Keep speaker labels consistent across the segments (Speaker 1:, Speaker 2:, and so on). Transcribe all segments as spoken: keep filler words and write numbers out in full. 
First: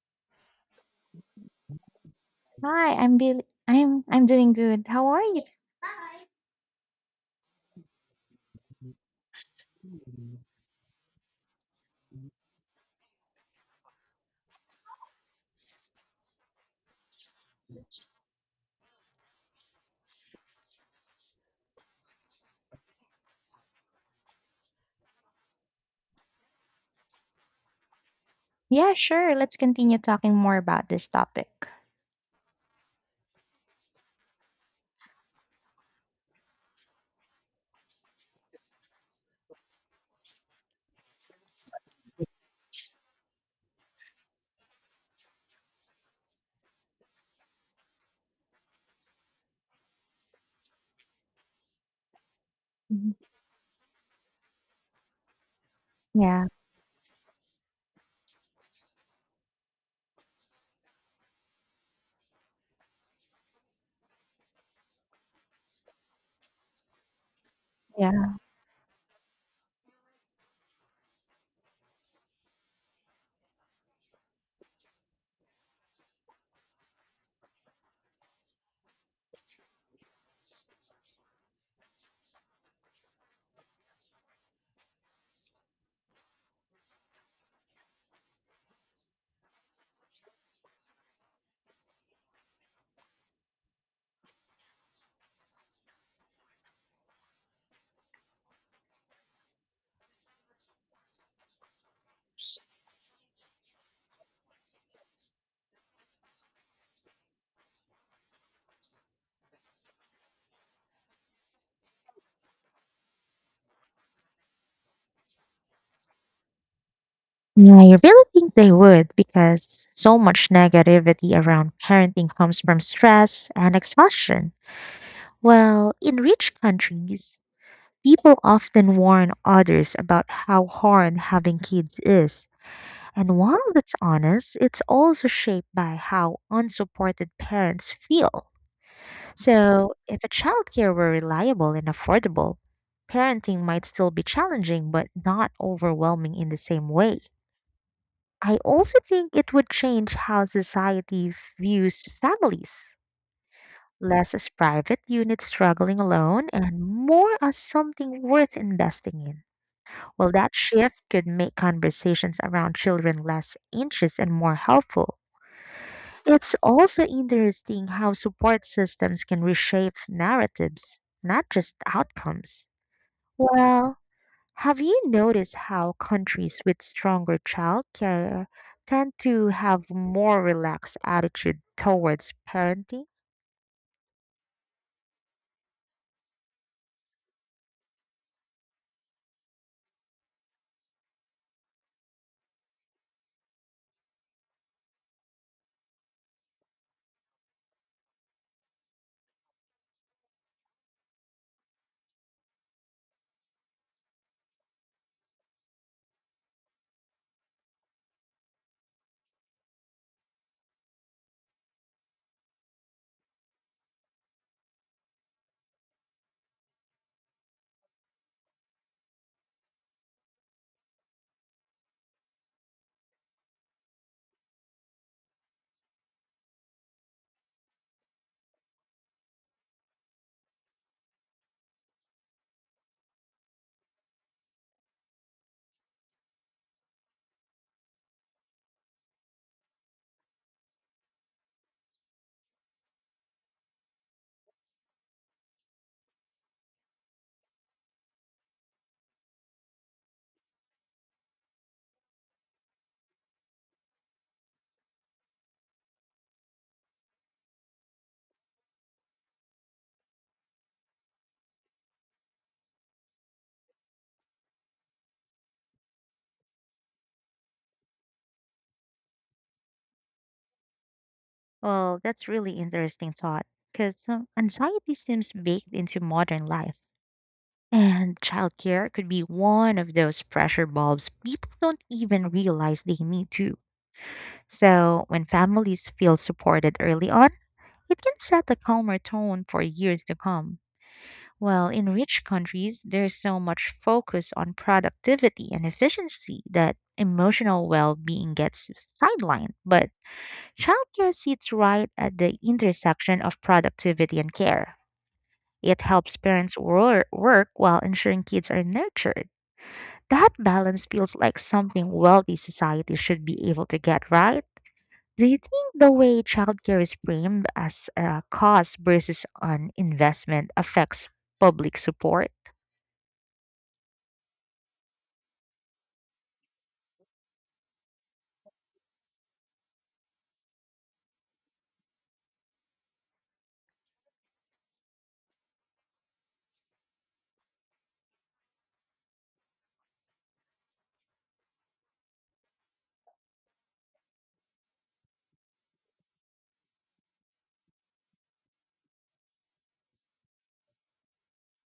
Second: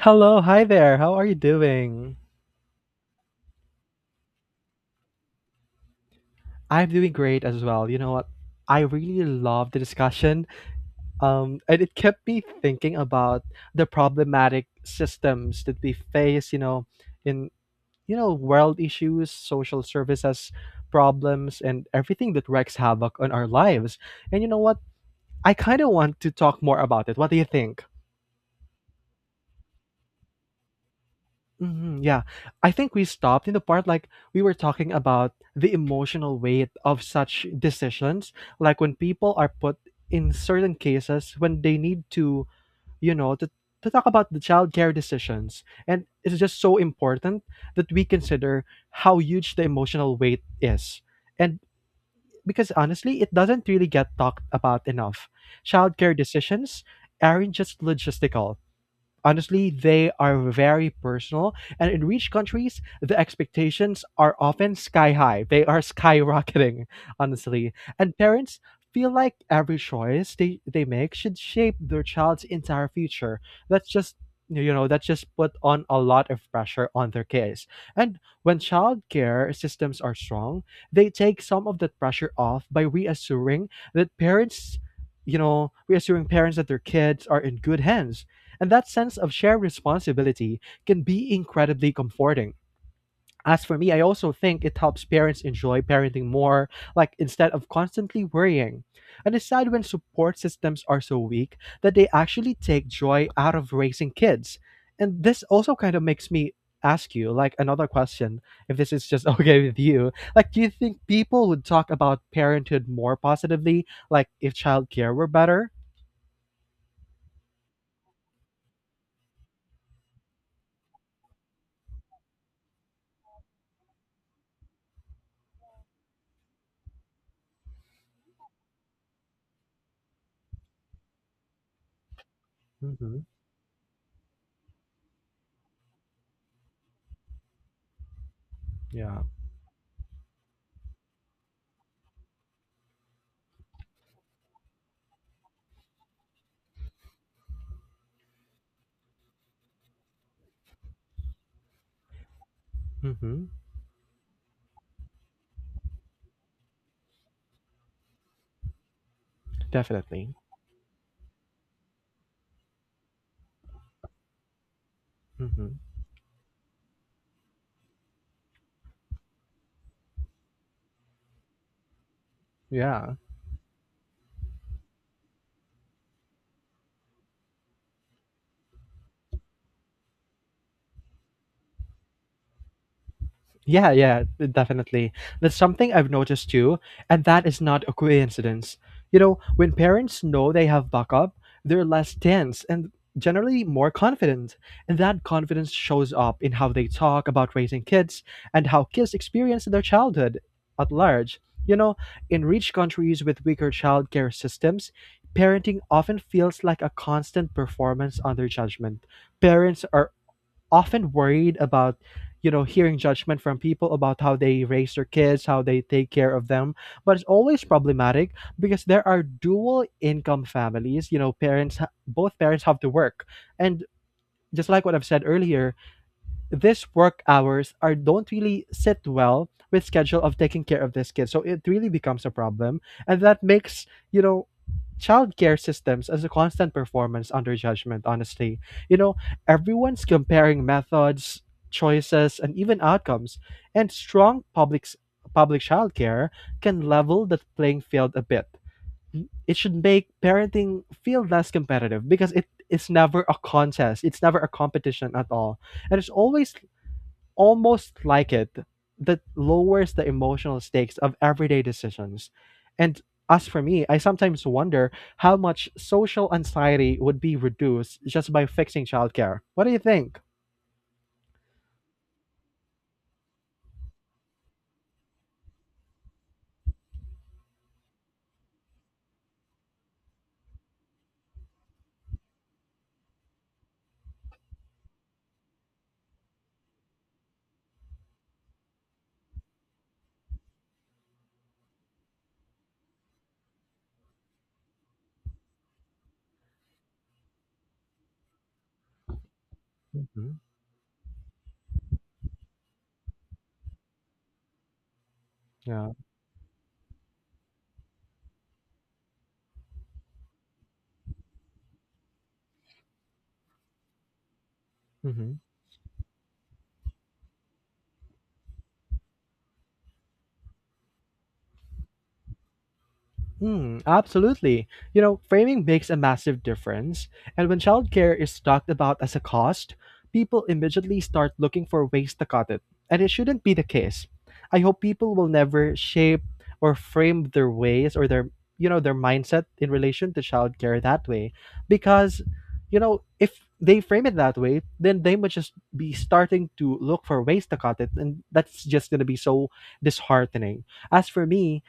Speaker 1: Hello, hi there. How are you doing?
Speaker 2: Hi, I'm Bill. I'm I'm doing good. How are you?
Speaker 1: I'm doing great as well. You know what? I really love the discussion. Um, and it kept me thinking about the problematic systems that we face, you know, in you know, world issues, social services problems, and everything that wreaks havoc on our lives. And you know what? I kind of want to talk more about it. What do you think?
Speaker 2: Yeah, sure. Let's continue talking more about this topic.
Speaker 1: Mhm, yeah. I think we stopped in the part like we were talking about the emotional weight of such decisions, like when people are put in certain cases when they need to, you know, to, to talk about the childcare decisions. And it's just so important that we consider how huge the emotional weight is. And because
Speaker 2: Mhm.
Speaker 1: honestly, it doesn't really get talked about enough. Childcare
Speaker 2: Yeah,
Speaker 1: decisions aren't just logistical. Honestly, they are very personal, and in rich countries, the expectations are often sky high. They are skyrocketing, honestly. And
Speaker 2: yeah.
Speaker 1: parents feel like every choice they, they make should shape their child's entire future. That's just you know that's just put on a lot of pressure on their kids. And when childcare systems are strong, they take some of that pressure off by reassuring that parents you know reassuring parents that their kids are in good hands. And that sense of shared responsibility can be incredibly comforting. As for me, I also think it helps parents enjoy parenting more, like instead of constantly worrying. And it's sad when support systems are so weak that they actually take joy out of raising kids. And this also kind of makes me ask you, like, another question, if this is just okay with you. Like, do you think people would talk about parenthood more positively, like, if childcare were better?
Speaker 2: Yeah, I really think they would because so much negativity around parenting comes from stress and exhaustion. Well, in rich countries, people often warn others about how hard having kids is.
Speaker 1: Mhm.
Speaker 2: And while that's honest, it's also shaped by how unsupported parents feel.
Speaker 1: Yeah.
Speaker 2: So, if a childcare were reliable and affordable, parenting might still be challenging but not overwhelming in the same way. I also think it would change how society views families,
Speaker 1: Mhm.
Speaker 2: less as private units struggling alone and more as something worth investing in. Well,
Speaker 1: Definitely.
Speaker 2: that shift could make conversations around children less anxious and more helpful.
Speaker 1: Mhm.
Speaker 2: It's also interesting how support systems can reshape narratives, not just outcomes.
Speaker 1: Yeah,
Speaker 2: Well, have you noticed how countries with stronger child care tend to have more relaxed attitude towards parenting?
Speaker 1: yeah, yeah, definitely. That's something I've noticed too, and that is not a coincidence. You know, when parents know they have backup, they're less tense and generally more confident. And that confidence shows up in how they talk about raising kids and how kids experience their childhood at large. You know, in rich countries with weaker childcare systems, parenting often feels like a constant performance under judgment. Parents are often worried about, you know, hearing judgment from people about how they raise their kids, how they take care of them. But it's always problematic because there are dual income families, you know, parents ha- both parents have to work. And just like what I've said earlier, these work hours are don't really sit well with schedule of taking care of this kid. So it really becomes a problem. And that makes, you know, childcare systems as a constant performance under judgment, honestly. You know, everyone's comparing methods, choices, and even outcomes. And strong public s- public childcare can level the playing field a bit. It should make parenting feel less competitive because it is never a contest. It's never a competition at all. And it's always almost like it that lowers the emotional stakes of everyday decisions. And as for me, I sometimes wonder how much social anxiety would be reduced just by fixing childcare. What do you think?
Speaker 2: Well, that's really interesting thought because anxiety seems baked into modern life. And childcare could be one of those pressure bulbs people don't even realize they need to. So, when families feel supported early on, it can set a calmer tone for years to come. While in rich countries, there's so much focus on productivity and efficiency that emotional well being gets sidelined. But
Speaker 1: Hmm.
Speaker 2: childcare sits right at the intersection of productivity and care. It
Speaker 1: Yeah.
Speaker 2: helps parents wor- work while ensuring kids are nurtured. That balance feels like something wealthy society should be able to get right. Do you
Speaker 1: Mhm.
Speaker 2: think the way childcare is framed as a cost versus an investment affects public support?
Speaker 1: Hmm, absolutely. You know, framing makes a massive difference. And when childcare is talked about as a cost, people immediately start looking for ways to cut it. And it shouldn't be the case. I hope people will never shape or frame their ways or their, you know, their mindset in relation to childcare that way. Because, you know, if they frame it that way, then they must just be starting to look for ways to cut it. And that's just going to be so disheartening. As for me,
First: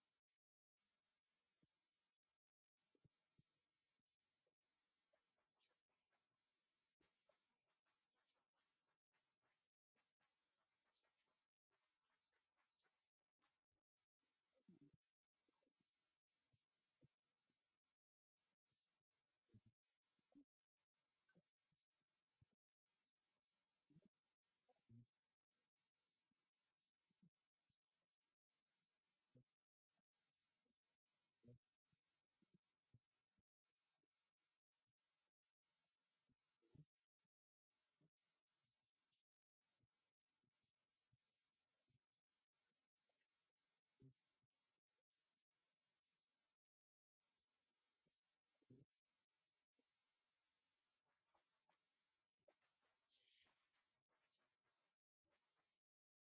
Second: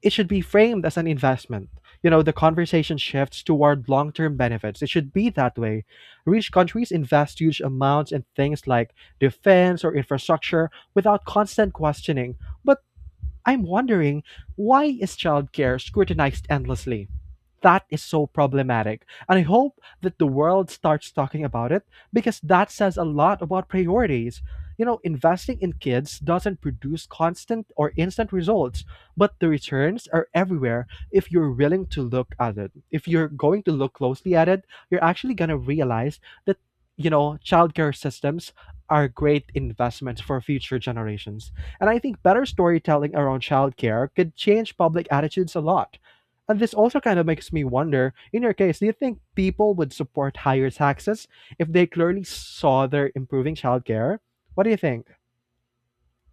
Speaker 1: it should be framed as an investment. You know, the conversation shifts toward long term benefits. It should be that way. Rich countries invest huge amounts in things like defense or infrastructure without constant questioning. But I'm wondering, why is childcare scrutinized endlessly? That is so problematic. And I hope that the world starts talking about it because that says a lot about priorities. You know, investing in kids doesn't produce constant or instant results, but the returns are everywhere if you're willing to look at it. If you're going to look closely at it, you're actually going to realize that, you know, childcare systems are great investments for future generations. And I think better storytelling around childcare could change public attitudes a lot. And this also kind of makes me wonder, in your case, do you think people would support higher taxes if they clearly saw they're improving childcare? What do you think?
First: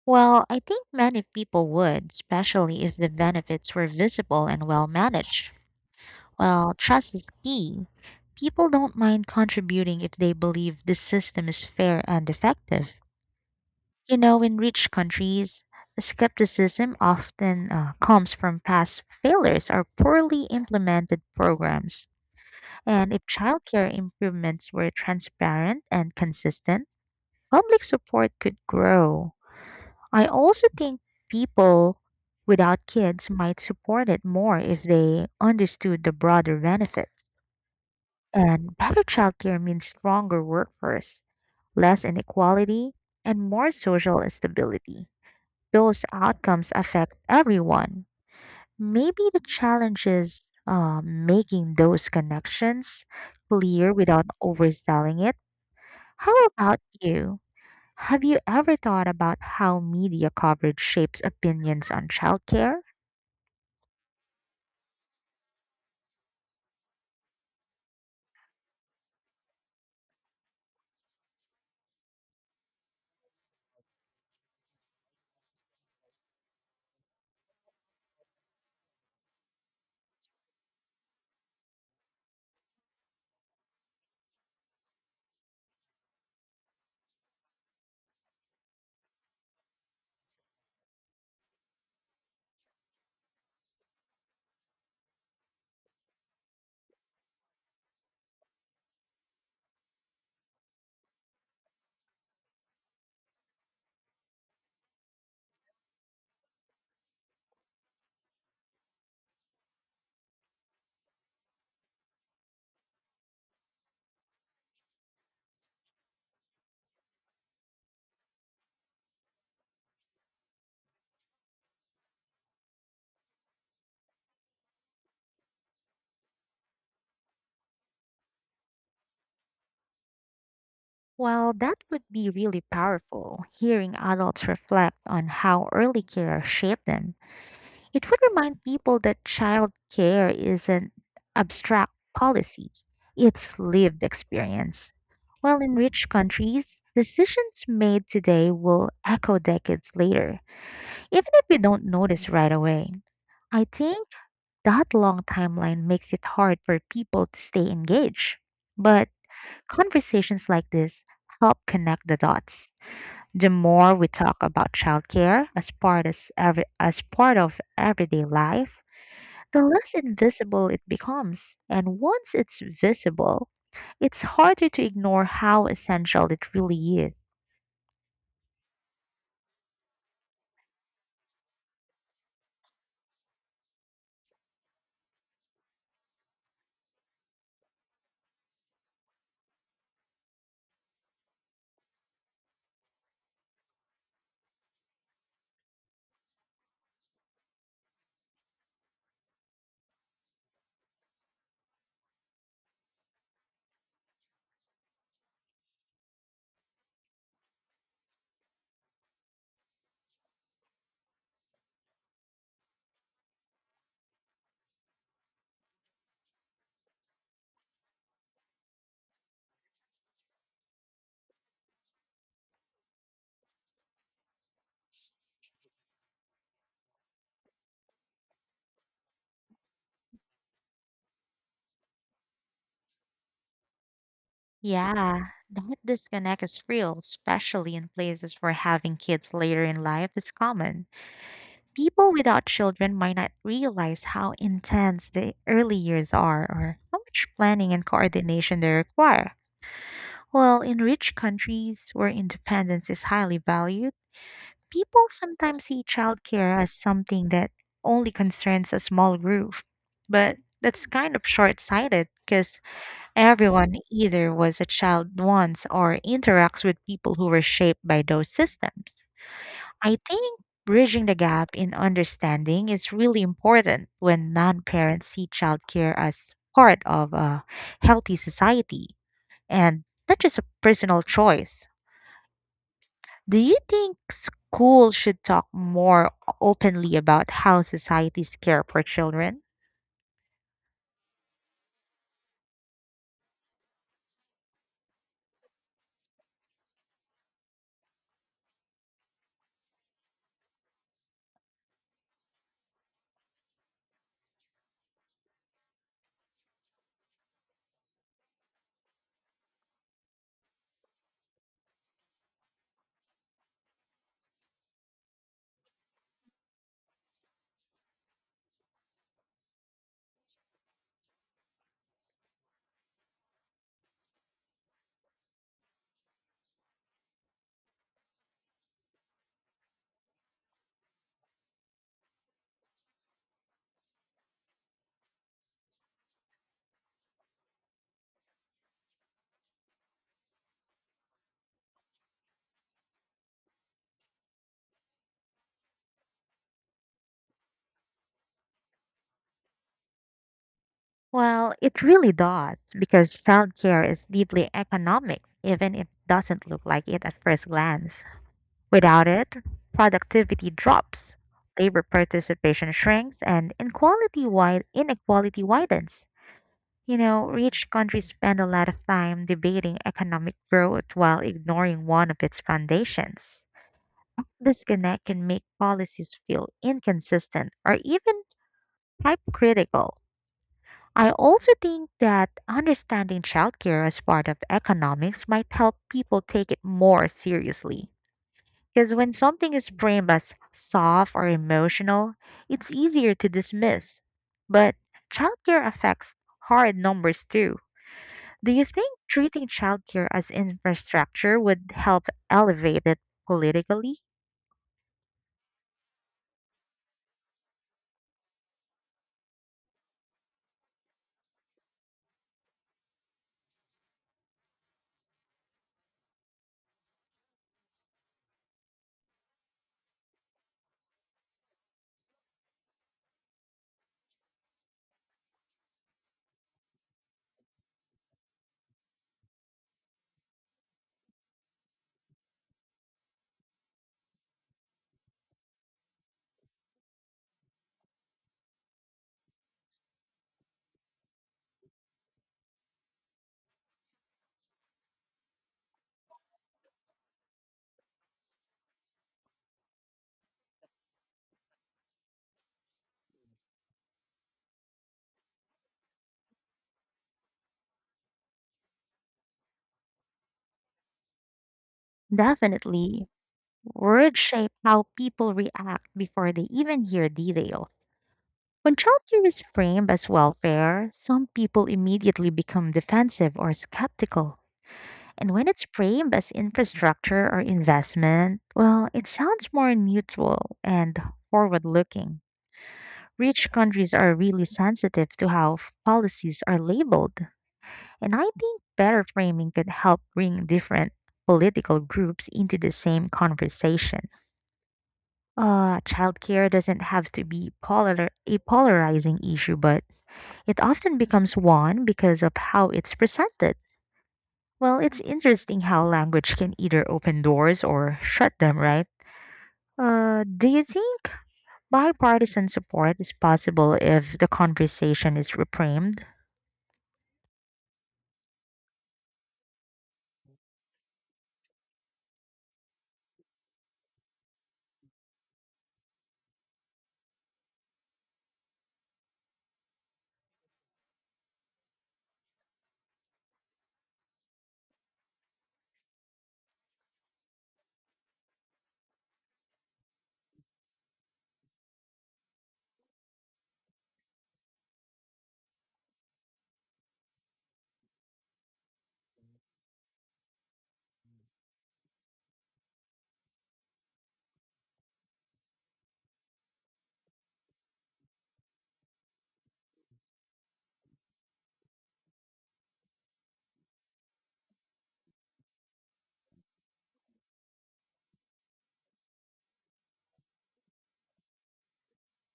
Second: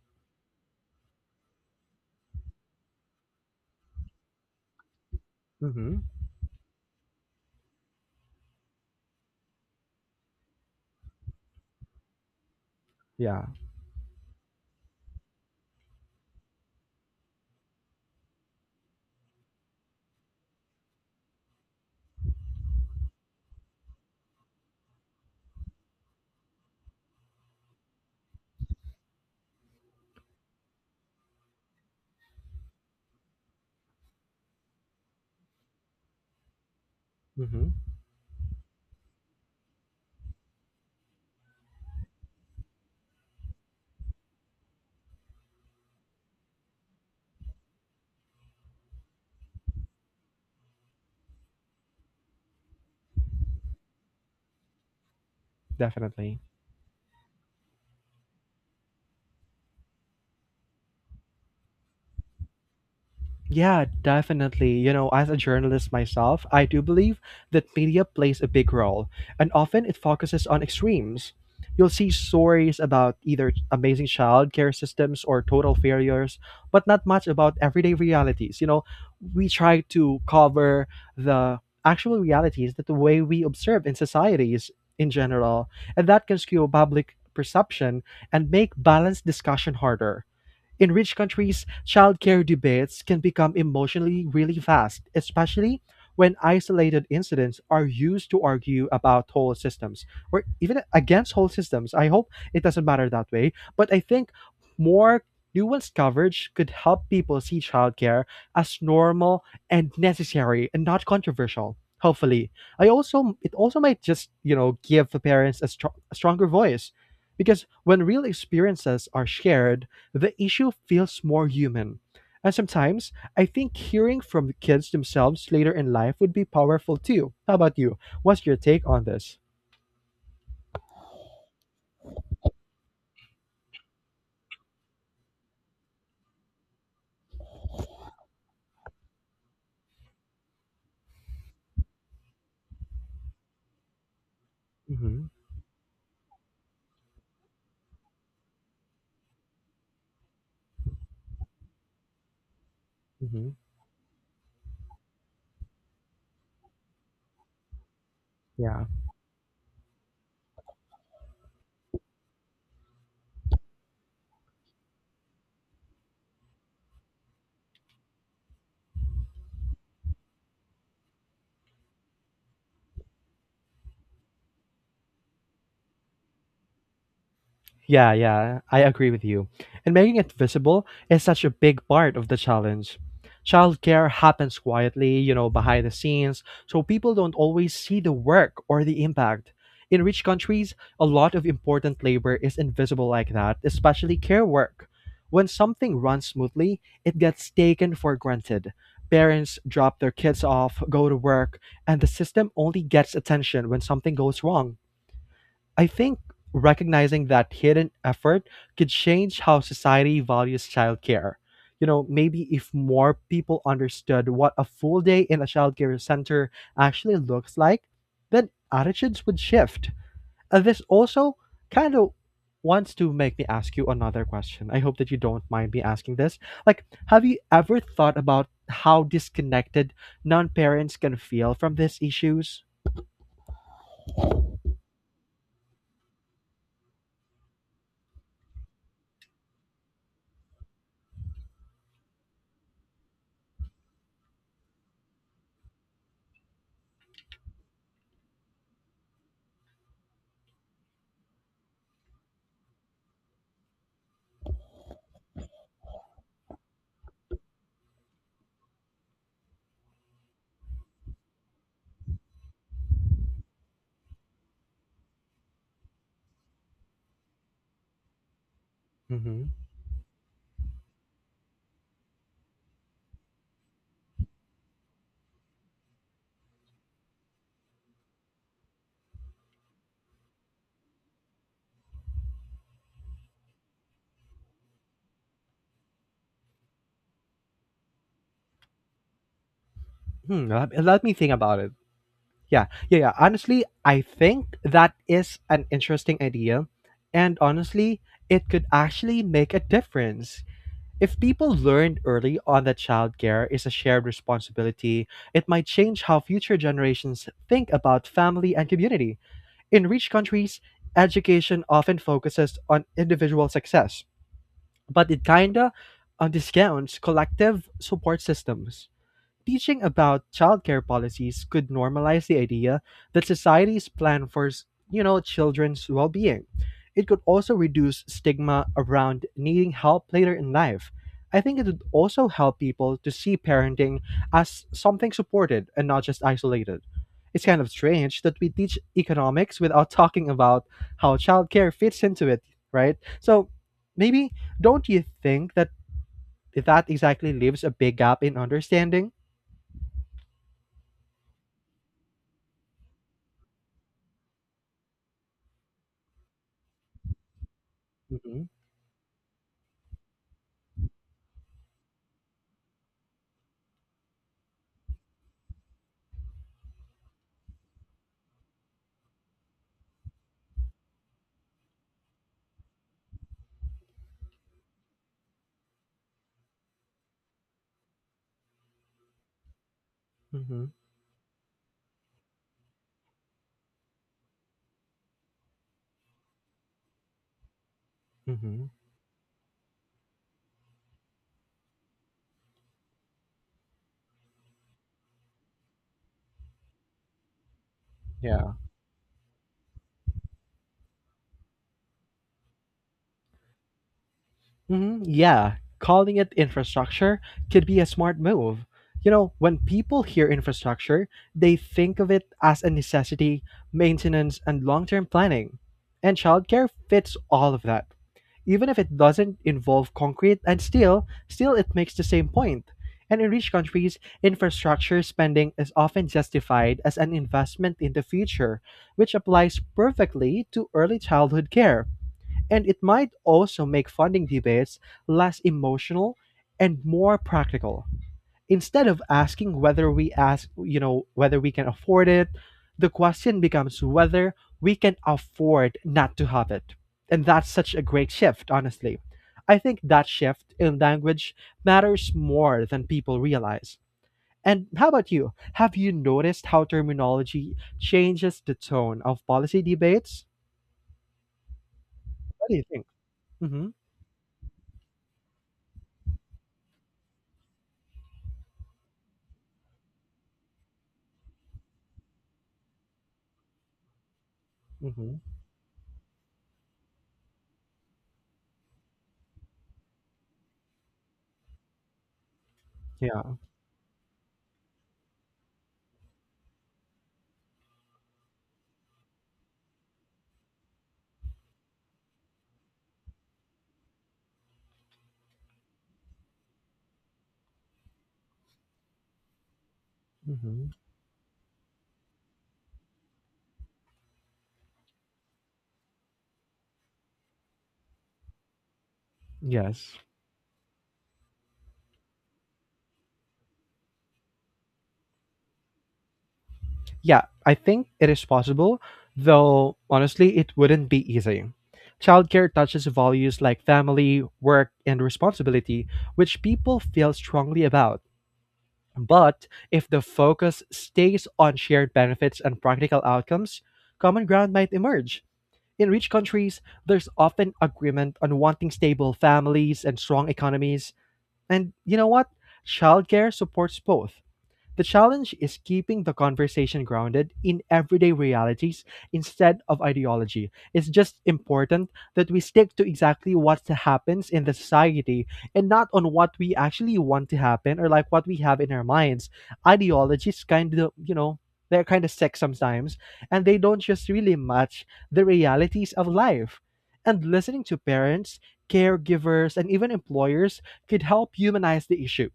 Speaker 2: Well, I think many people would, especially if the benefits were visible and well managed.
Speaker 1: Hmm.
Speaker 2: Well, trust is key. People don't mind contributing if they believe the system is fair and effective.
Speaker 1: Yeah.
Speaker 2: You know, in rich countries, skepticism often uh, comes from past failures or poorly implemented programs. And if childcare improvements were transparent and consistent, public support could grow. I also think people without kids might support it more if they understood the broader benefits.
Speaker 1: Hmm.
Speaker 2: And better childcare means stronger workforce, less inequality, and more social stability. Those outcomes affect everyone. Maybe the challenge is uh, making those connections clear without overselling it.
Speaker 1: Definitely.
Speaker 2: How about you? Have you ever thought about how media coverage shapes opinions on childcare?
Speaker 1: Yeah, definitely. You know, as a journalist myself, I do believe that media plays a big role, and often it focuses on extremes. You'll see stories about either amazing childcare systems or total failures, but not much about everyday realities. You know, we try to cover the actual realities that the way we observe in societies in general, and that can skew public perception and make balanced discussion harder. In rich countries, childcare debates can become emotionally really fast, especially when isolated incidents are used to argue about whole systems or even against whole systems. I hope it doesn't matter that way, but I think more nuanced coverage could help people see childcare as normal and necessary and not controversial. Hopefully, I also it also might just you know give the parents a, str- a stronger voice because when real experiences are shared, the issue feels more human. And sometimes I think hearing from the kids themselves later in life would be powerful too. How about you? What's your take on this?
Speaker 2: Well, that would be really powerful, hearing adults reflect on how early care shaped them. It would remind people that childcare isn't abstract policy, it's lived experience.
Speaker 1: Mm-hmm.
Speaker 2: While in rich countries, decisions made today will echo decades later, even if we don't notice right away.
Speaker 1: Mm-hmm.
Speaker 2: I think that long timeline makes it hard for people to stay engaged.
Speaker 1: Yeah.
Speaker 2: But conversations like this help connect the dots. The more we talk about childcare as part as, every, as part of everyday life, the less invisible it becomes. And once it's visible, it's harder to ignore how essential it really is.
Speaker 1: Yeah, yeah, I agree with you. And making it visible is such a big part of the challenge. Childcare happens quietly, you know, behind the scenes, so people don't always see the work or the impact. In rich countries, a lot of important labor is invisible like that, especially care work. When something runs smoothly, it gets taken for granted. Parents drop their kids off, go to work, and the system only gets attention when something goes wrong. I think recognizing that hidden effort could change how society values childcare. You know, maybe if more people understood what a full day in a childcare center actually looks like, then attitudes would shift. And this also kind of wants to make me ask you another question. I hope that you don't mind me asking this. Like, have you ever thought about how disconnected non parents can feel from these issues?
Speaker 2: Yeah, that disconnect is real, especially in places where having kids later in life is common. People without children might not realize how intense the early years are or how much planning and coordination they require. While in rich countries where independence is highly valued, people sometimes see childcare as something that only concerns a small group. But that's kind of short sighted because everyone either was a child once or interacts with people who were shaped by those systems.
Speaker 1: Mhm.
Speaker 2: I think bridging the gap in understanding is really important when non parents see childcare as part of a healthy society and not just a personal choice. Do you think schools should talk more openly about how societies care for children?
Speaker 1: Hmm, let let me think about it. Yeah, yeah, yeah. Honestly, I think that is an interesting idea, and honestly, it could actually make a difference. If people learned early on that childcare is a shared responsibility, it might change how future generations think about family and community. In rich countries, education often focuses on individual success, but it kinda uh, discounts collective support systems. Teaching about childcare policies could normalize the idea that societies plan for, s- you know, children's well-being. It could also reduce stigma around needing help later in life. I think it would also help people to see parenting as something supported and not just isolated. It's kind of strange that we teach economics without talking about how childcare fits into it, right? So maybe, don't you think that that exactly leaves a big gap in understanding?
Speaker 2: Well, it really does because childcare is deeply economic, even if it doesn't look like it at first glance.
Speaker 1: Mm-hmm.
Speaker 2: Without it, productivity drops, labor participation shrinks, and inequality, wide, inequality widens. You know, rich countries spend a lot of time debating economic growth while ignoring one of its foundations. Disconnect can make policies feel inconsistent or even hypocritical.
Speaker 1: Mhm,
Speaker 2: I also think that understanding childcare as part of economics might help people take it more seriously.
Speaker 1: mhm,
Speaker 2: Because when something is framed as soft or emotional, it's easier to dismiss. But childcare affects hard numbers too. Do
Speaker 1: yeah.
Speaker 2: you think treating childcare as infrastructure would help elevate it politically?
Speaker 1: Mhm, yeah, calling it infrastructure could be a smart move. You know, when people hear infrastructure, they think of it as a necessity, maintenance, and long term planning. And childcare fits all of that. Even if it doesn't involve concrete and steel, still it makes the same point. And in rich countries, infrastructure spending is often justified as an investment in the future, which applies perfectly to early childhood care. And it might also make funding debates less emotional and more practical. Instead of asking whether we ask, you know, whether we can afford it, the question becomes whether we can afford not to have it. And that's such a great shift, honestly. I think that shift in language matters more than people realize. And how about you? Have you noticed how terminology changes the tone of policy debates? What do you think?
Speaker 2: Definitely.
Speaker 1: Mm-hmm.
Speaker 2: Words shape how people react before they even hear detail. When childcare is framed as welfare, some people immediately become defensive or skeptical.
Speaker 1: Mm-hmm.
Speaker 2: And when it's framed as infrastructure or investment, well, it sounds more neutral and forward looking. Rich countries are really sensitive to how f- policies are labeled, and I think better framing could help bring different political groups into the same conversation. Uh, childcare doesn't have to be polar- a polarizing issue, but it
Speaker 1: Hmm.
Speaker 2: often becomes one because of how it's presented. Well, it's interesting how language can either open doors or shut them, right?
Speaker 1: Yes.
Speaker 2: Uh, do you think bipartisan support is possible if the conversation is reframed?
Speaker 1: Yeah, I think it is possible, though honestly, it wouldn't be easy. Childcare touches values like family, work, and responsibility, which people feel strongly about. But if the focus stays on shared benefits and practical outcomes, common ground might emerge. In rich countries, there's often agreement on wanting stable families and strong economies. And you know what? Childcare supports both. The challenge is keeping the conversation grounded in everyday realities instead of ideology. It's just important that we stick to exactly what happens in the society and not on what we actually want to happen or like what we have in our minds. Ideologies kind of, you know, they're kind of sick sometimes and they don't just really match the realities of life. And listening to parents, caregivers, and even employers could help humanize the issue.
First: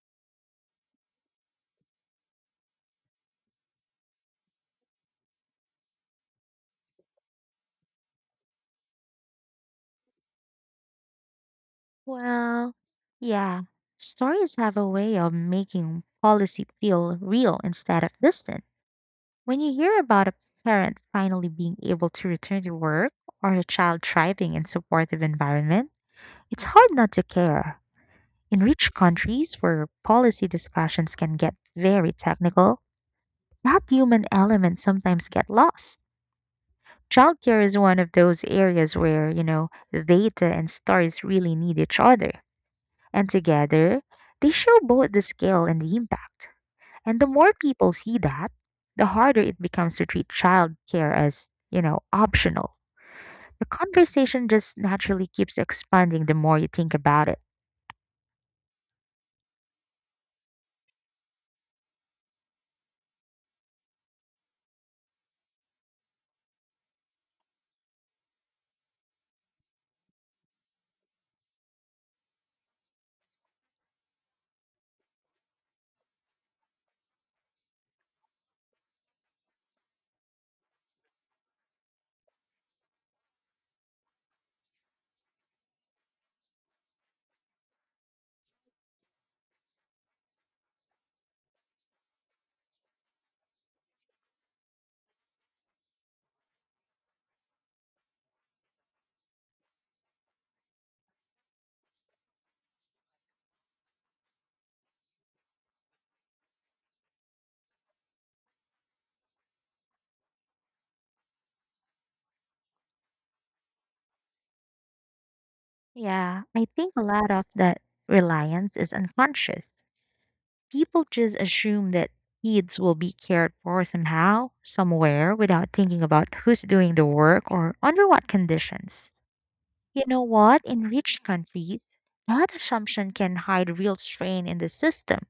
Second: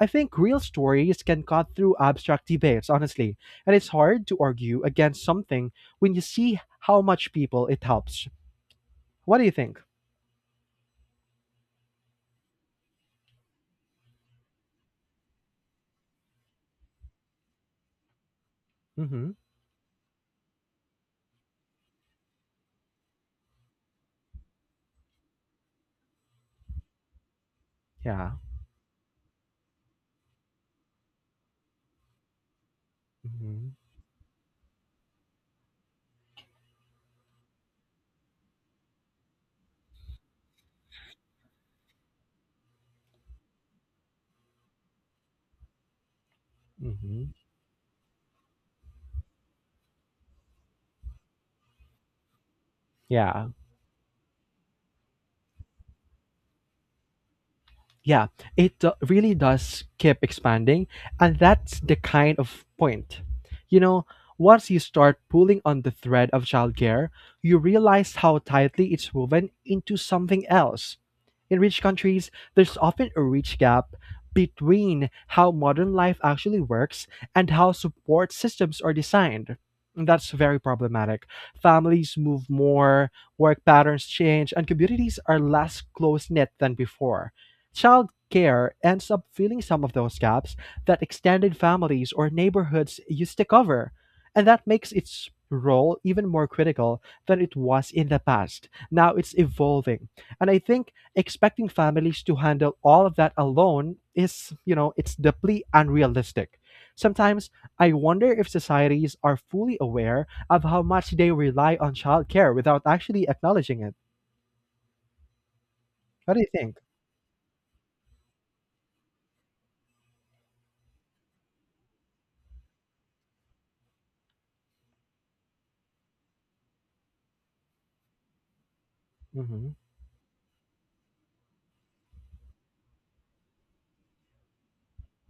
Speaker 1: I think real stories can cut through abstract debates, honestly, and it's hard to argue against something when you see how much people it helps. What do you think?
Speaker 2: Well, yeah, stories have a way of making policy feel real instead of distant.
Speaker 1: Mm-hmm.
Speaker 2: When you hear about a parent finally being able to return to work or a child thriving in supportive environment, it's hard not to care.
Speaker 1: Yeah.
Speaker 2: In rich countries where policy discussions can get very technical,
Speaker 1: Mm-hmm.
Speaker 2: that human element sometimes get lost. Childcare is one of those areas where, you know, data and stories really need each other. And together, they show both the scale and the impact. And
Speaker 1: Mm-hmm.
Speaker 2: the more people see that, the harder it becomes to treat childcare as, you know, optional.
Speaker 1: Yeah.
Speaker 2: The conversation just naturally keeps expanding the more you think about it.
Speaker 1: Yeah, it do- really does keep expanding, and that's the kind of point. You know, once you start pulling on the thread of childcare, you realize how tightly it's woven into something else. In rich countries, there's often a rich gap between how modern life actually works and how support systems are designed. And that's very problematic. Families move more, work patterns change, and communities are less close knit than before. Child care ends up filling some of those gaps that extended families or neighborhoods used to cover, and that makes its role even more critical than it was in the past. Now it's evolving. And I think expecting families to handle all of that alone is, you know, it's deeply unrealistic. Sometimes I wonder if societies are fully aware of how much they rely on childcare without actually acknowledging it. What do
Speaker 2: Yeah,
Speaker 1: you
Speaker 2: I
Speaker 1: think?
Speaker 2: think a lot of that reliance is unconscious. People just assume that kids will be cared for somehow, somewhere, without thinking about who's doing the work or under what conditions.
Speaker 1: Hmm.
Speaker 2: You know what? In rich countries, that assumption can hide real strain in the system.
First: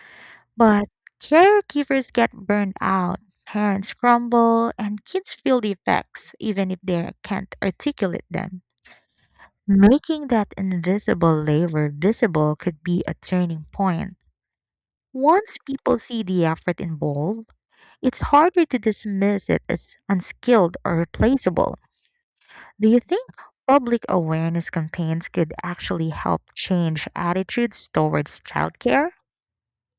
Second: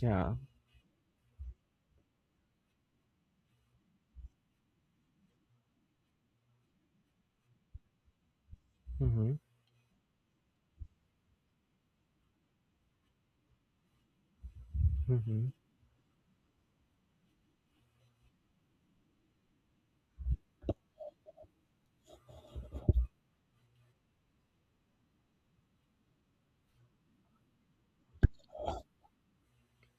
Speaker 1: Yeah.
Speaker 2: But caregivers get burned out, parents crumble, and kids feel the effects even if they can't articulate them.
Speaker 1: Hmm.
Speaker 2: Making that invisible labor visible could be a turning point.
Speaker 1: Hmm.
Speaker 2: Once people see the effort involved, it's harder to dismiss it as unskilled or replaceable. Do you think public awareness campaigns could actually help change attitudes towards childcare?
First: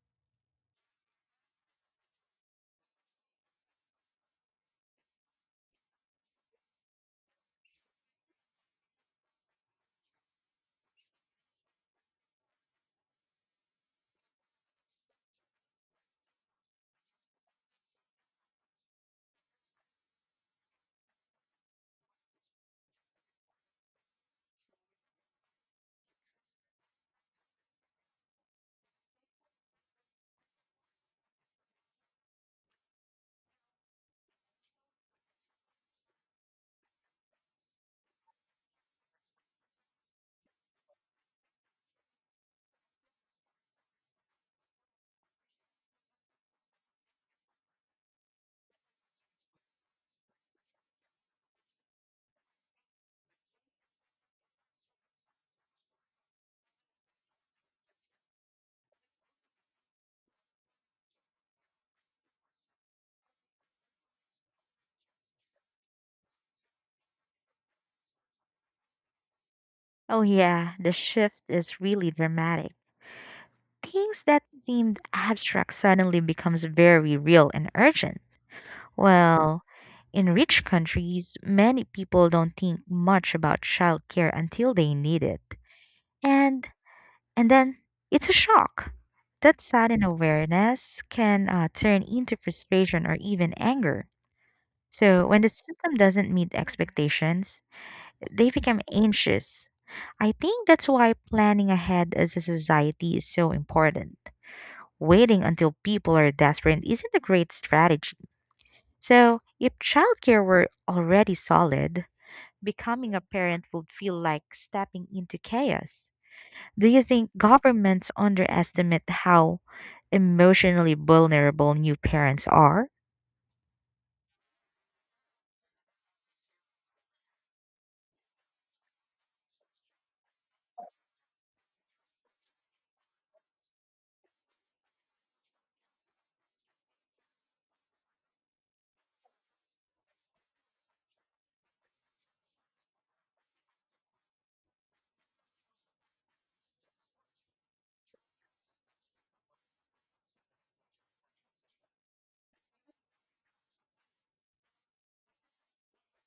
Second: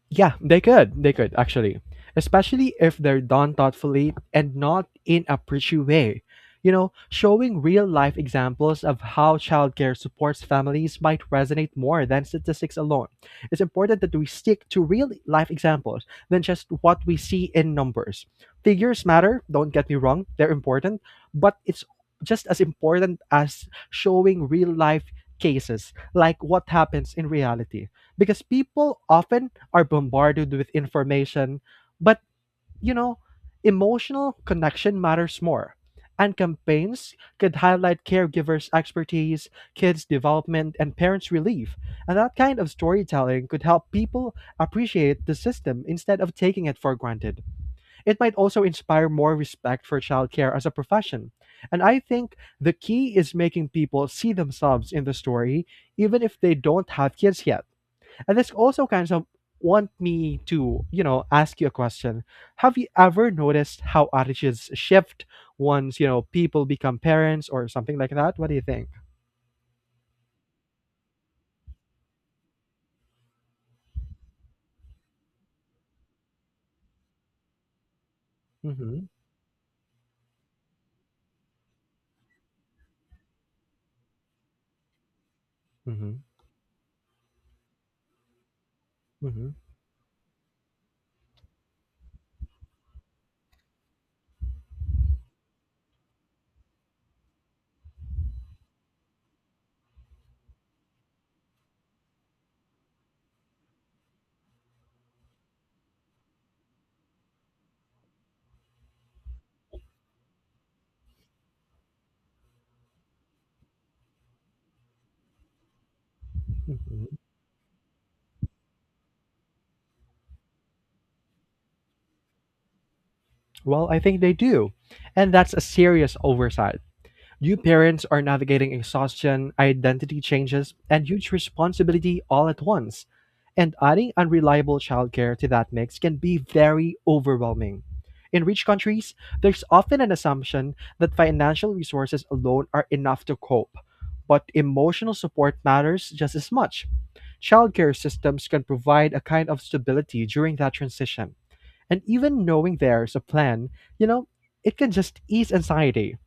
Speaker 1: Yeah, they could. They could, actually. Especially if they're done thoughtfully and not in a preachy way. You know, showing real life examples of how childcare supports families might resonate more than statistics alone. It's important that we stick to real life examples than just what we see in numbers. Figures matter, don't get me wrong, they're important, but it's just as important as showing real life cases, like what happens in reality, because people often are bombarded with information, but you know, emotional connection matters more. And campaigns could highlight caregivers' expertise, kids' development, and parents' relief. And that kind of storytelling could help people appreciate the system instead of taking it for granted. It might also inspire more respect for childcare as a profession. And I think the key is making people see themselves in the story, even if they don't have kids yet. And this also kind of want me to, you know, ask you a question. Have you ever noticed how attitudes shift once, you know, people become parents or something like that? What do you think?
Speaker 2: Oh, yeah, the shift is really dramatic. Things that seemed abstract suddenly becomes very real and urgent.
Speaker 1: Mm-hmm.
Speaker 2: Well, in rich countries, many people don't think much about childcare until they need it.
Speaker 1: Mm-hmm.
Speaker 2: And and then it's a shock.
Speaker 1: Mm-hmm.
Speaker 2: That sudden awareness can uh, turn into frustration or even anger. So when the system doesn't meet expectations, they become anxious. I think that's why planning ahead as a society is so important. Waiting until people are desperate isn't a great strategy. So, if childcare were already solid, becoming a parent would feel like stepping into chaos. Do you
Speaker 1: Hmm.
Speaker 2: think governments underestimate how emotionally vulnerable new parents are?
Speaker 1: Well, I think they do. And that's a serious oversight. New parents are navigating exhaustion, identity changes, and huge responsibility all at once. And adding unreliable childcare to that mix can be very overwhelming. In rich countries, there's often an assumption that financial resources alone are enough to cope. But emotional support matters just as much. Childcare systems can provide a kind of stability during that transition. And even knowing there's a plan, you know, it can just ease anxiety.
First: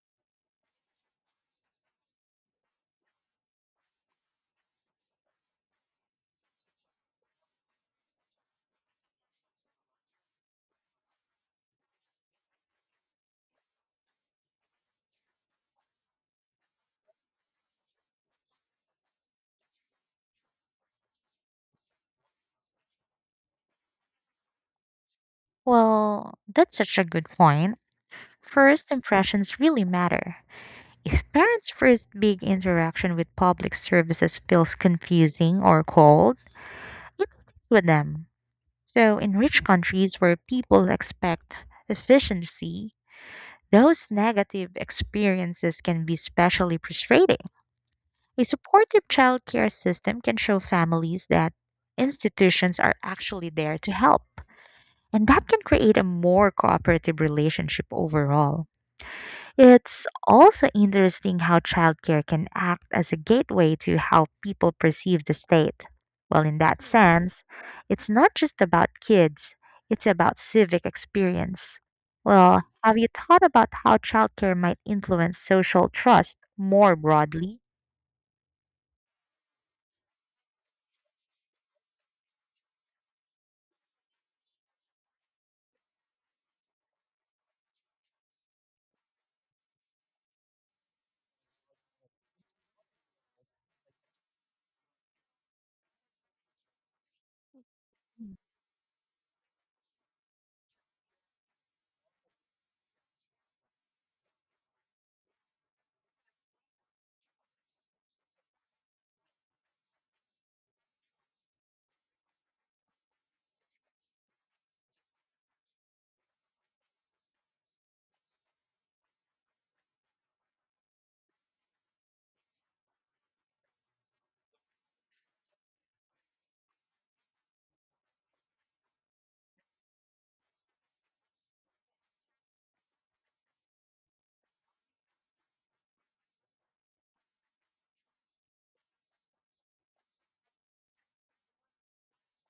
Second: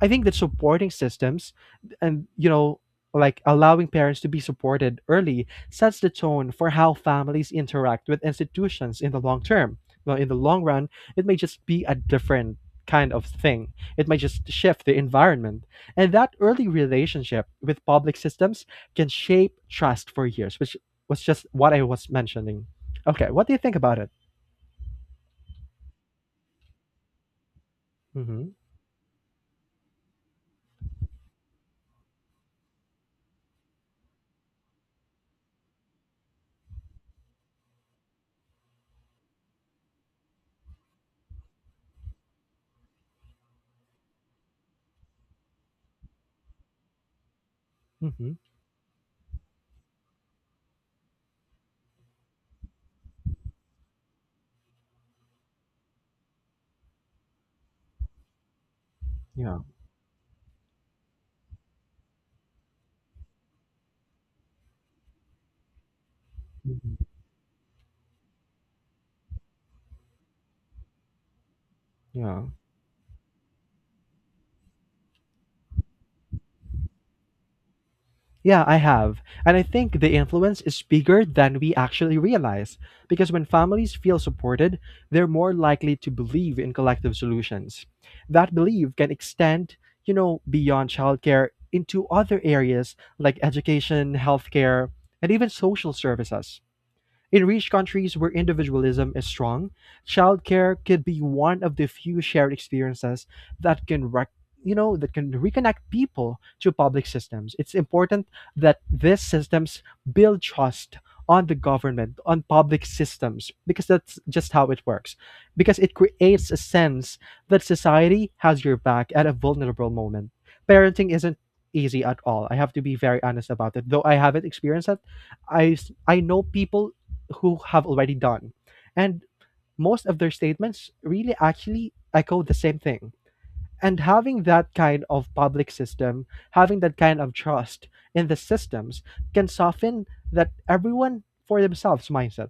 Speaker 1: I think that supporting systems and, you know, like allowing parents to be supported early sets the tone for how families interact with institutions in the long term. Well, in the long run, it may just be a different kind of thing. It might just shift the environment. And that early relationship with public systems can shape trust for years, which was just what I was mentioning. Okay, what do you think about it?
Speaker 2: Well, that's such a good point.
Speaker 1: Mm-hmm.
Speaker 2: First impressions really matter. If parents' first big interaction with public services feels confusing or cold, it sticks with them. So, in rich countries where people expect efficiency, those negative experiences can be especially frustrating.
Speaker 1: Mm-hmm.
Speaker 2: A supportive childcare system can show families that institutions are actually there to help, and that can create a more cooperative relationship overall.
Speaker 1: Yeah.
Speaker 2: It's also interesting how childcare can act as a gateway to how people perceive the state. Well, in that
Speaker 1: Hmm.
Speaker 2: sense, it's not just about kids, it's about civic experience.
Speaker 1: Yeah.
Speaker 2: Well, have you thought about how childcare might influence social trust more broadly?
Speaker 1: Yeah, I have. And I think the influence is bigger than we actually realize. Because when families feel supported, they're more likely to believe in collective solutions. That belief can extend, you know, beyond childcare into other areas like education, healthcare, and even social services. In rich countries where individualism is strong, childcare could be one of the few shared experiences that can rec- you know, that can reconnect people to public systems. It's important that these systems build trust on the government, on public systems, because that's just how it works. Because it creates a sense that society has your back at a vulnerable moment. Parenting isn't easy at all. I have to be very honest about it. Though I haven't experienced it, I s- I know people who have already done. And most of their statements really actually echo the same thing. And having that kind of public system, having that kind of trust in the systems can soften that everyone for themselves mindset.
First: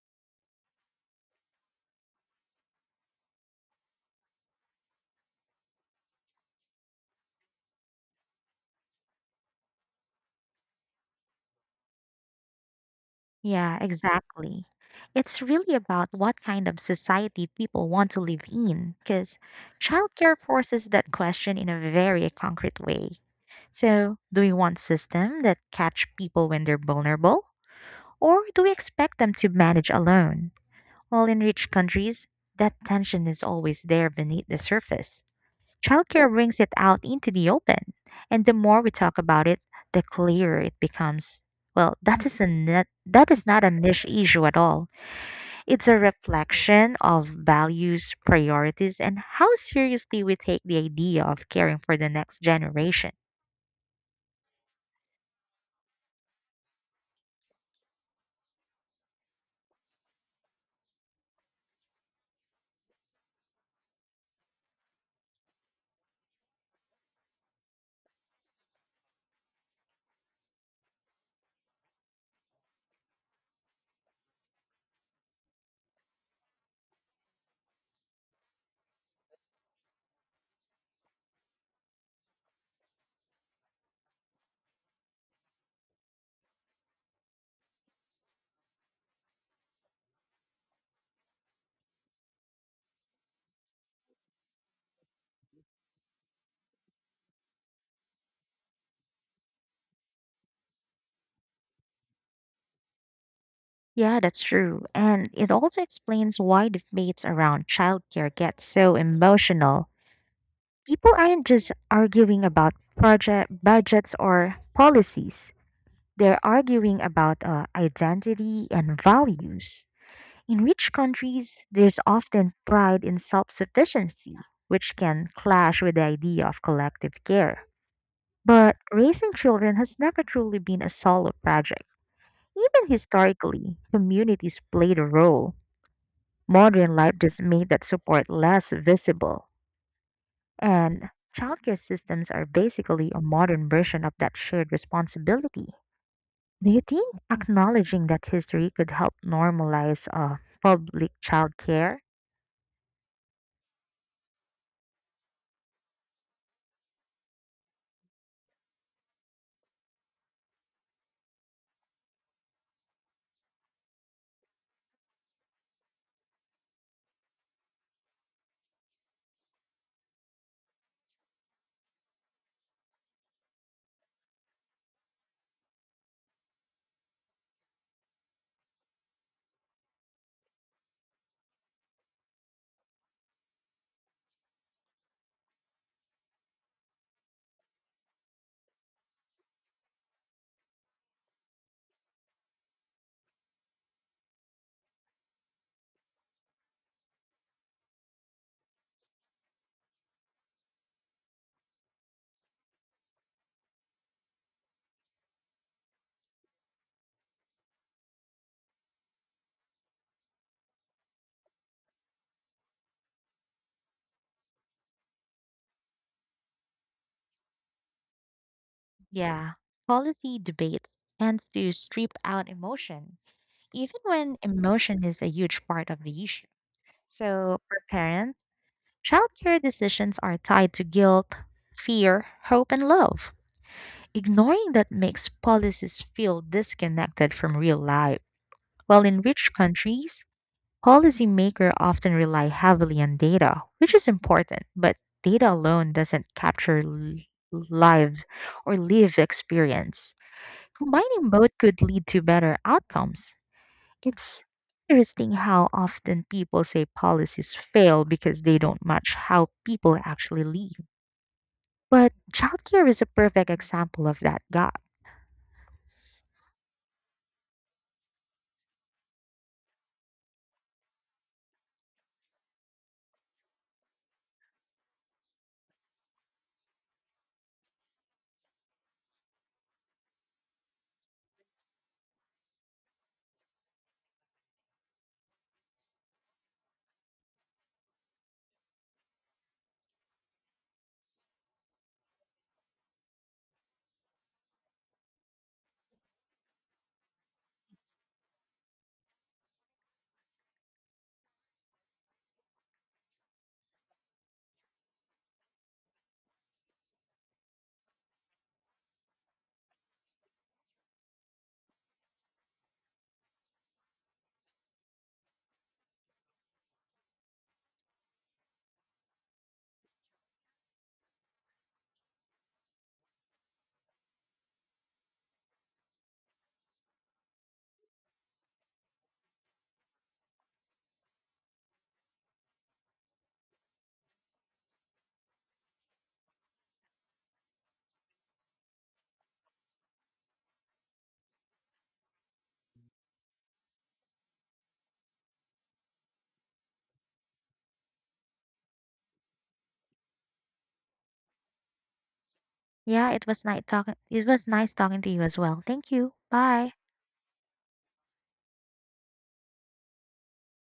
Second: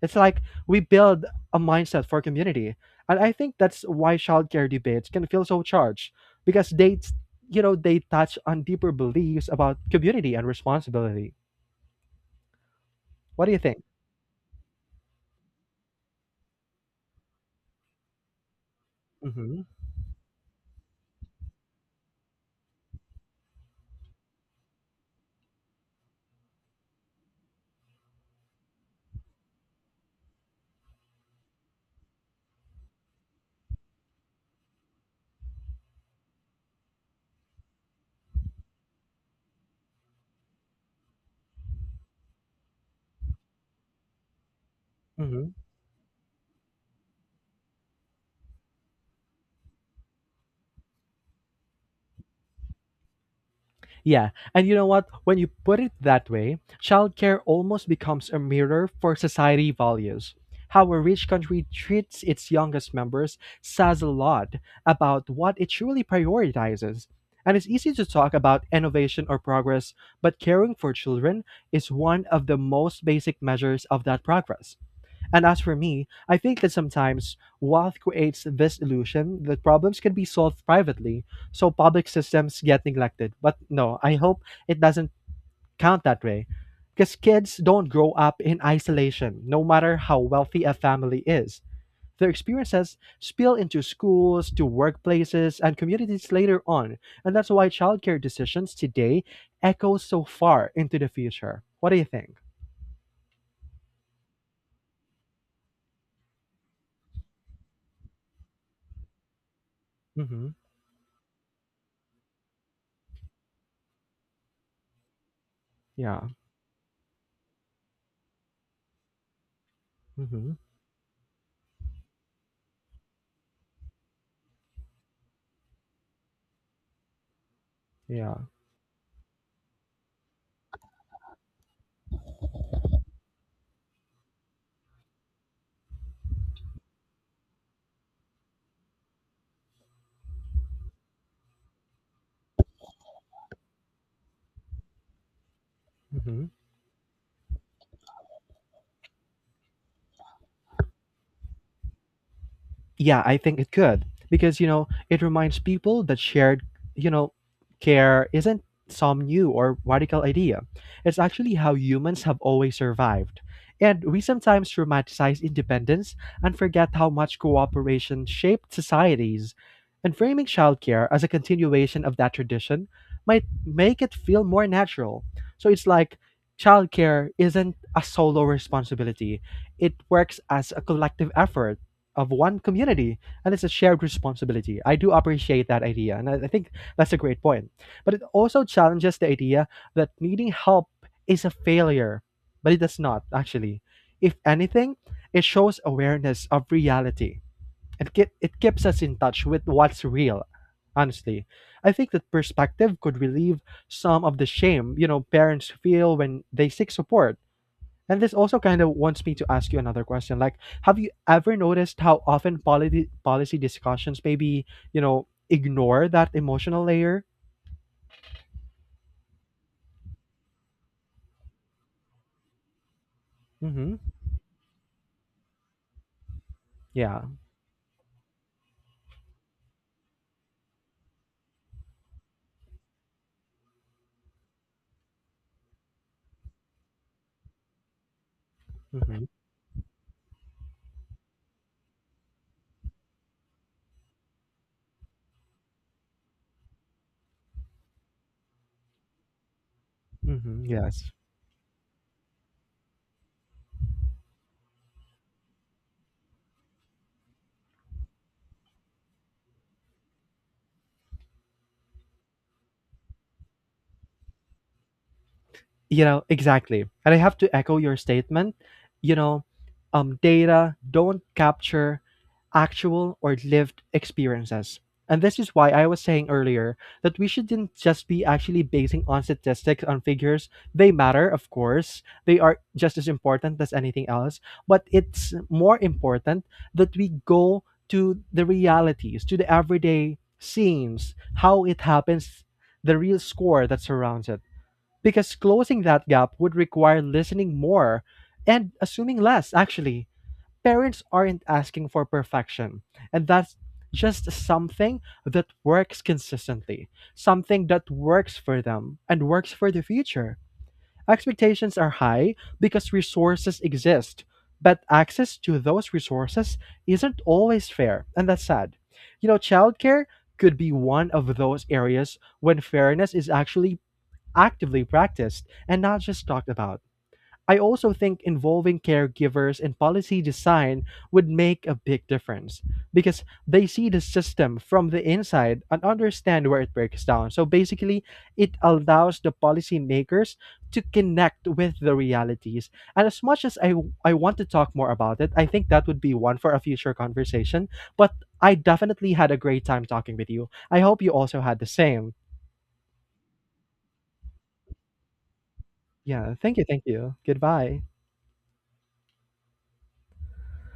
Speaker 1: It's like we build a mindset for community. And I think that's why childcare debates can feel so charged because they, you know, they touch on deeper beliefs about community and responsibility. What do you
Speaker 2: Yeah,
Speaker 1: think?
Speaker 2: exactly. It's really about what kind of society people want to live in, because
Speaker 1: Hmm.
Speaker 2: childcare forces that question in a very concrete way. So, do we want system that catch people when they're vulnerable, or do we expect them to manage alone? Well, in rich countries, that tension is always there beneath the surface. Childcare brings it out into the open. And the more we talk about it, the clearer it becomes. Well, that is a net, that is not a niche issue at all. It's a reflection of values, priorities, and how seriously we take the idea of caring for the next generation.
Speaker 1: Yeah, and you know what? When you put it that way, childcare almost becomes a mirror for society values. How a rich country treats its youngest members says a lot about what it truly prioritizes. And it's easy to talk about innovation or progress, but caring for children is one of the most basic measures of that progress. And as for me, I think that sometimes wealth creates this illusion that problems can be solved privately, so public systems get neglected. But no, I hope it doesn't count that way. Because kids don't grow up in isolation, no matter how wealthy a family is. Their experiences spill into schools, to workplaces, and communities later on. And that's why childcare decisions today echo so far into the future. What do you think?
Speaker 2: Yeah, that's true. And it also explains why debates around childcare get so emotional.
Speaker 1: Mm-hmm.
Speaker 2: People aren't just arguing about project budgets or policies.
Speaker 1: Yeah.
Speaker 2: They're arguing about uh, identity and values.
Speaker 1: Mm-hmm.
Speaker 2: In rich countries, there's often pride in self sufficiency, which can clash with the idea of collective care.
Speaker 1: Yeah.
Speaker 2: But raising children has never truly been a solo project. Even historically, communities played a role. Modern life just made that support less visible. And childcare systems are basically a modern version of that shared responsibility.
Speaker 1: Mm-hmm.
Speaker 2: Do you think acknowledging that history could help normalize uh, public childcare?
Speaker 1: Yeah, I think it could, because you know it reminds people that shared, you know, care isn't some new or radical idea. It's actually how humans have always survived. And we sometimes romanticize independence and forget how much cooperation shaped societies. And framing childcare as a continuation of that tradition might make it feel more natural. So it's like childcare isn't a solo responsibility, it works as a collective effort of one community and it's a shared responsibility. I do appreciate that idea, and I, I think that's a great point. But it also challenges the idea that needing help is a failure, but it does not actually. If anything, it shows awareness of reality. It ke- it keeps us in touch with what's real. Honestly, I think that perspective could relieve some of the shame you know parents feel when they seek support, and this also kind of wants me to ask you another question. Like, have you ever noticed how often policy policy discussions maybe, you know, ignore that emotional layer?
Speaker 2: Yeah, policy debate tends to strip out emotion,
Speaker 1: Mm-hmm.
Speaker 2: even when emotion is a huge part of the issue.
Speaker 1: Yeah.
Speaker 2: So, for parents, childcare decisions are tied to guilt, fear, hope, and love. Ignoring that makes policies feel disconnected from real life. While in
Speaker 1: Mm-hmm.
Speaker 2: rich countries, policymakers often rely heavily on data, which is important, but data alone doesn't capture l- lives or lived experience.
Speaker 1: Mm-hmm. Yes.
Speaker 2: Combining both could lead to better outcomes. It's interesting how often people say policies fail because they don't match how people actually live. But childcare is a perfect example of that gap.
Speaker 1: You know, exactly, and I have to echo your statement. you know um data don't capture actual or lived experiences, and this is why I was saying earlier that we shouldn't just be actually basing on statistics, on figures. They matter, of course, they are just as important as anything else, but it's more important that we go to the realities, to the everyday scenes, how it happens, the real score that surrounds it. Because closing that gap would require listening more and assuming less. Actually, parents aren't asking for perfection, and that's just something that works consistently, something that works for them and works for the future. Expectations are high because resources exist, but access to those resources isn't always fair, and that's sad. You know, childcare could be one of those areas when fairness is actually actively practiced and not just talked about. I also think involving caregivers in policy design would make a big difference, because they see the system from the inside and understand where it breaks down. So basically, it allows the policymakers to connect with the realities. And as much as I, I want to talk more about it, I think that would be one for a future conversation. But I definitely had a great time talking with you. I hope you also had the same.
Speaker 2: Yeah, it was nice talking. It was nice talking to you as well. Thank you.
Speaker 1: Yeah, thank you,
Speaker 2: Bye.
Speaker 1: thank you. Goodbye.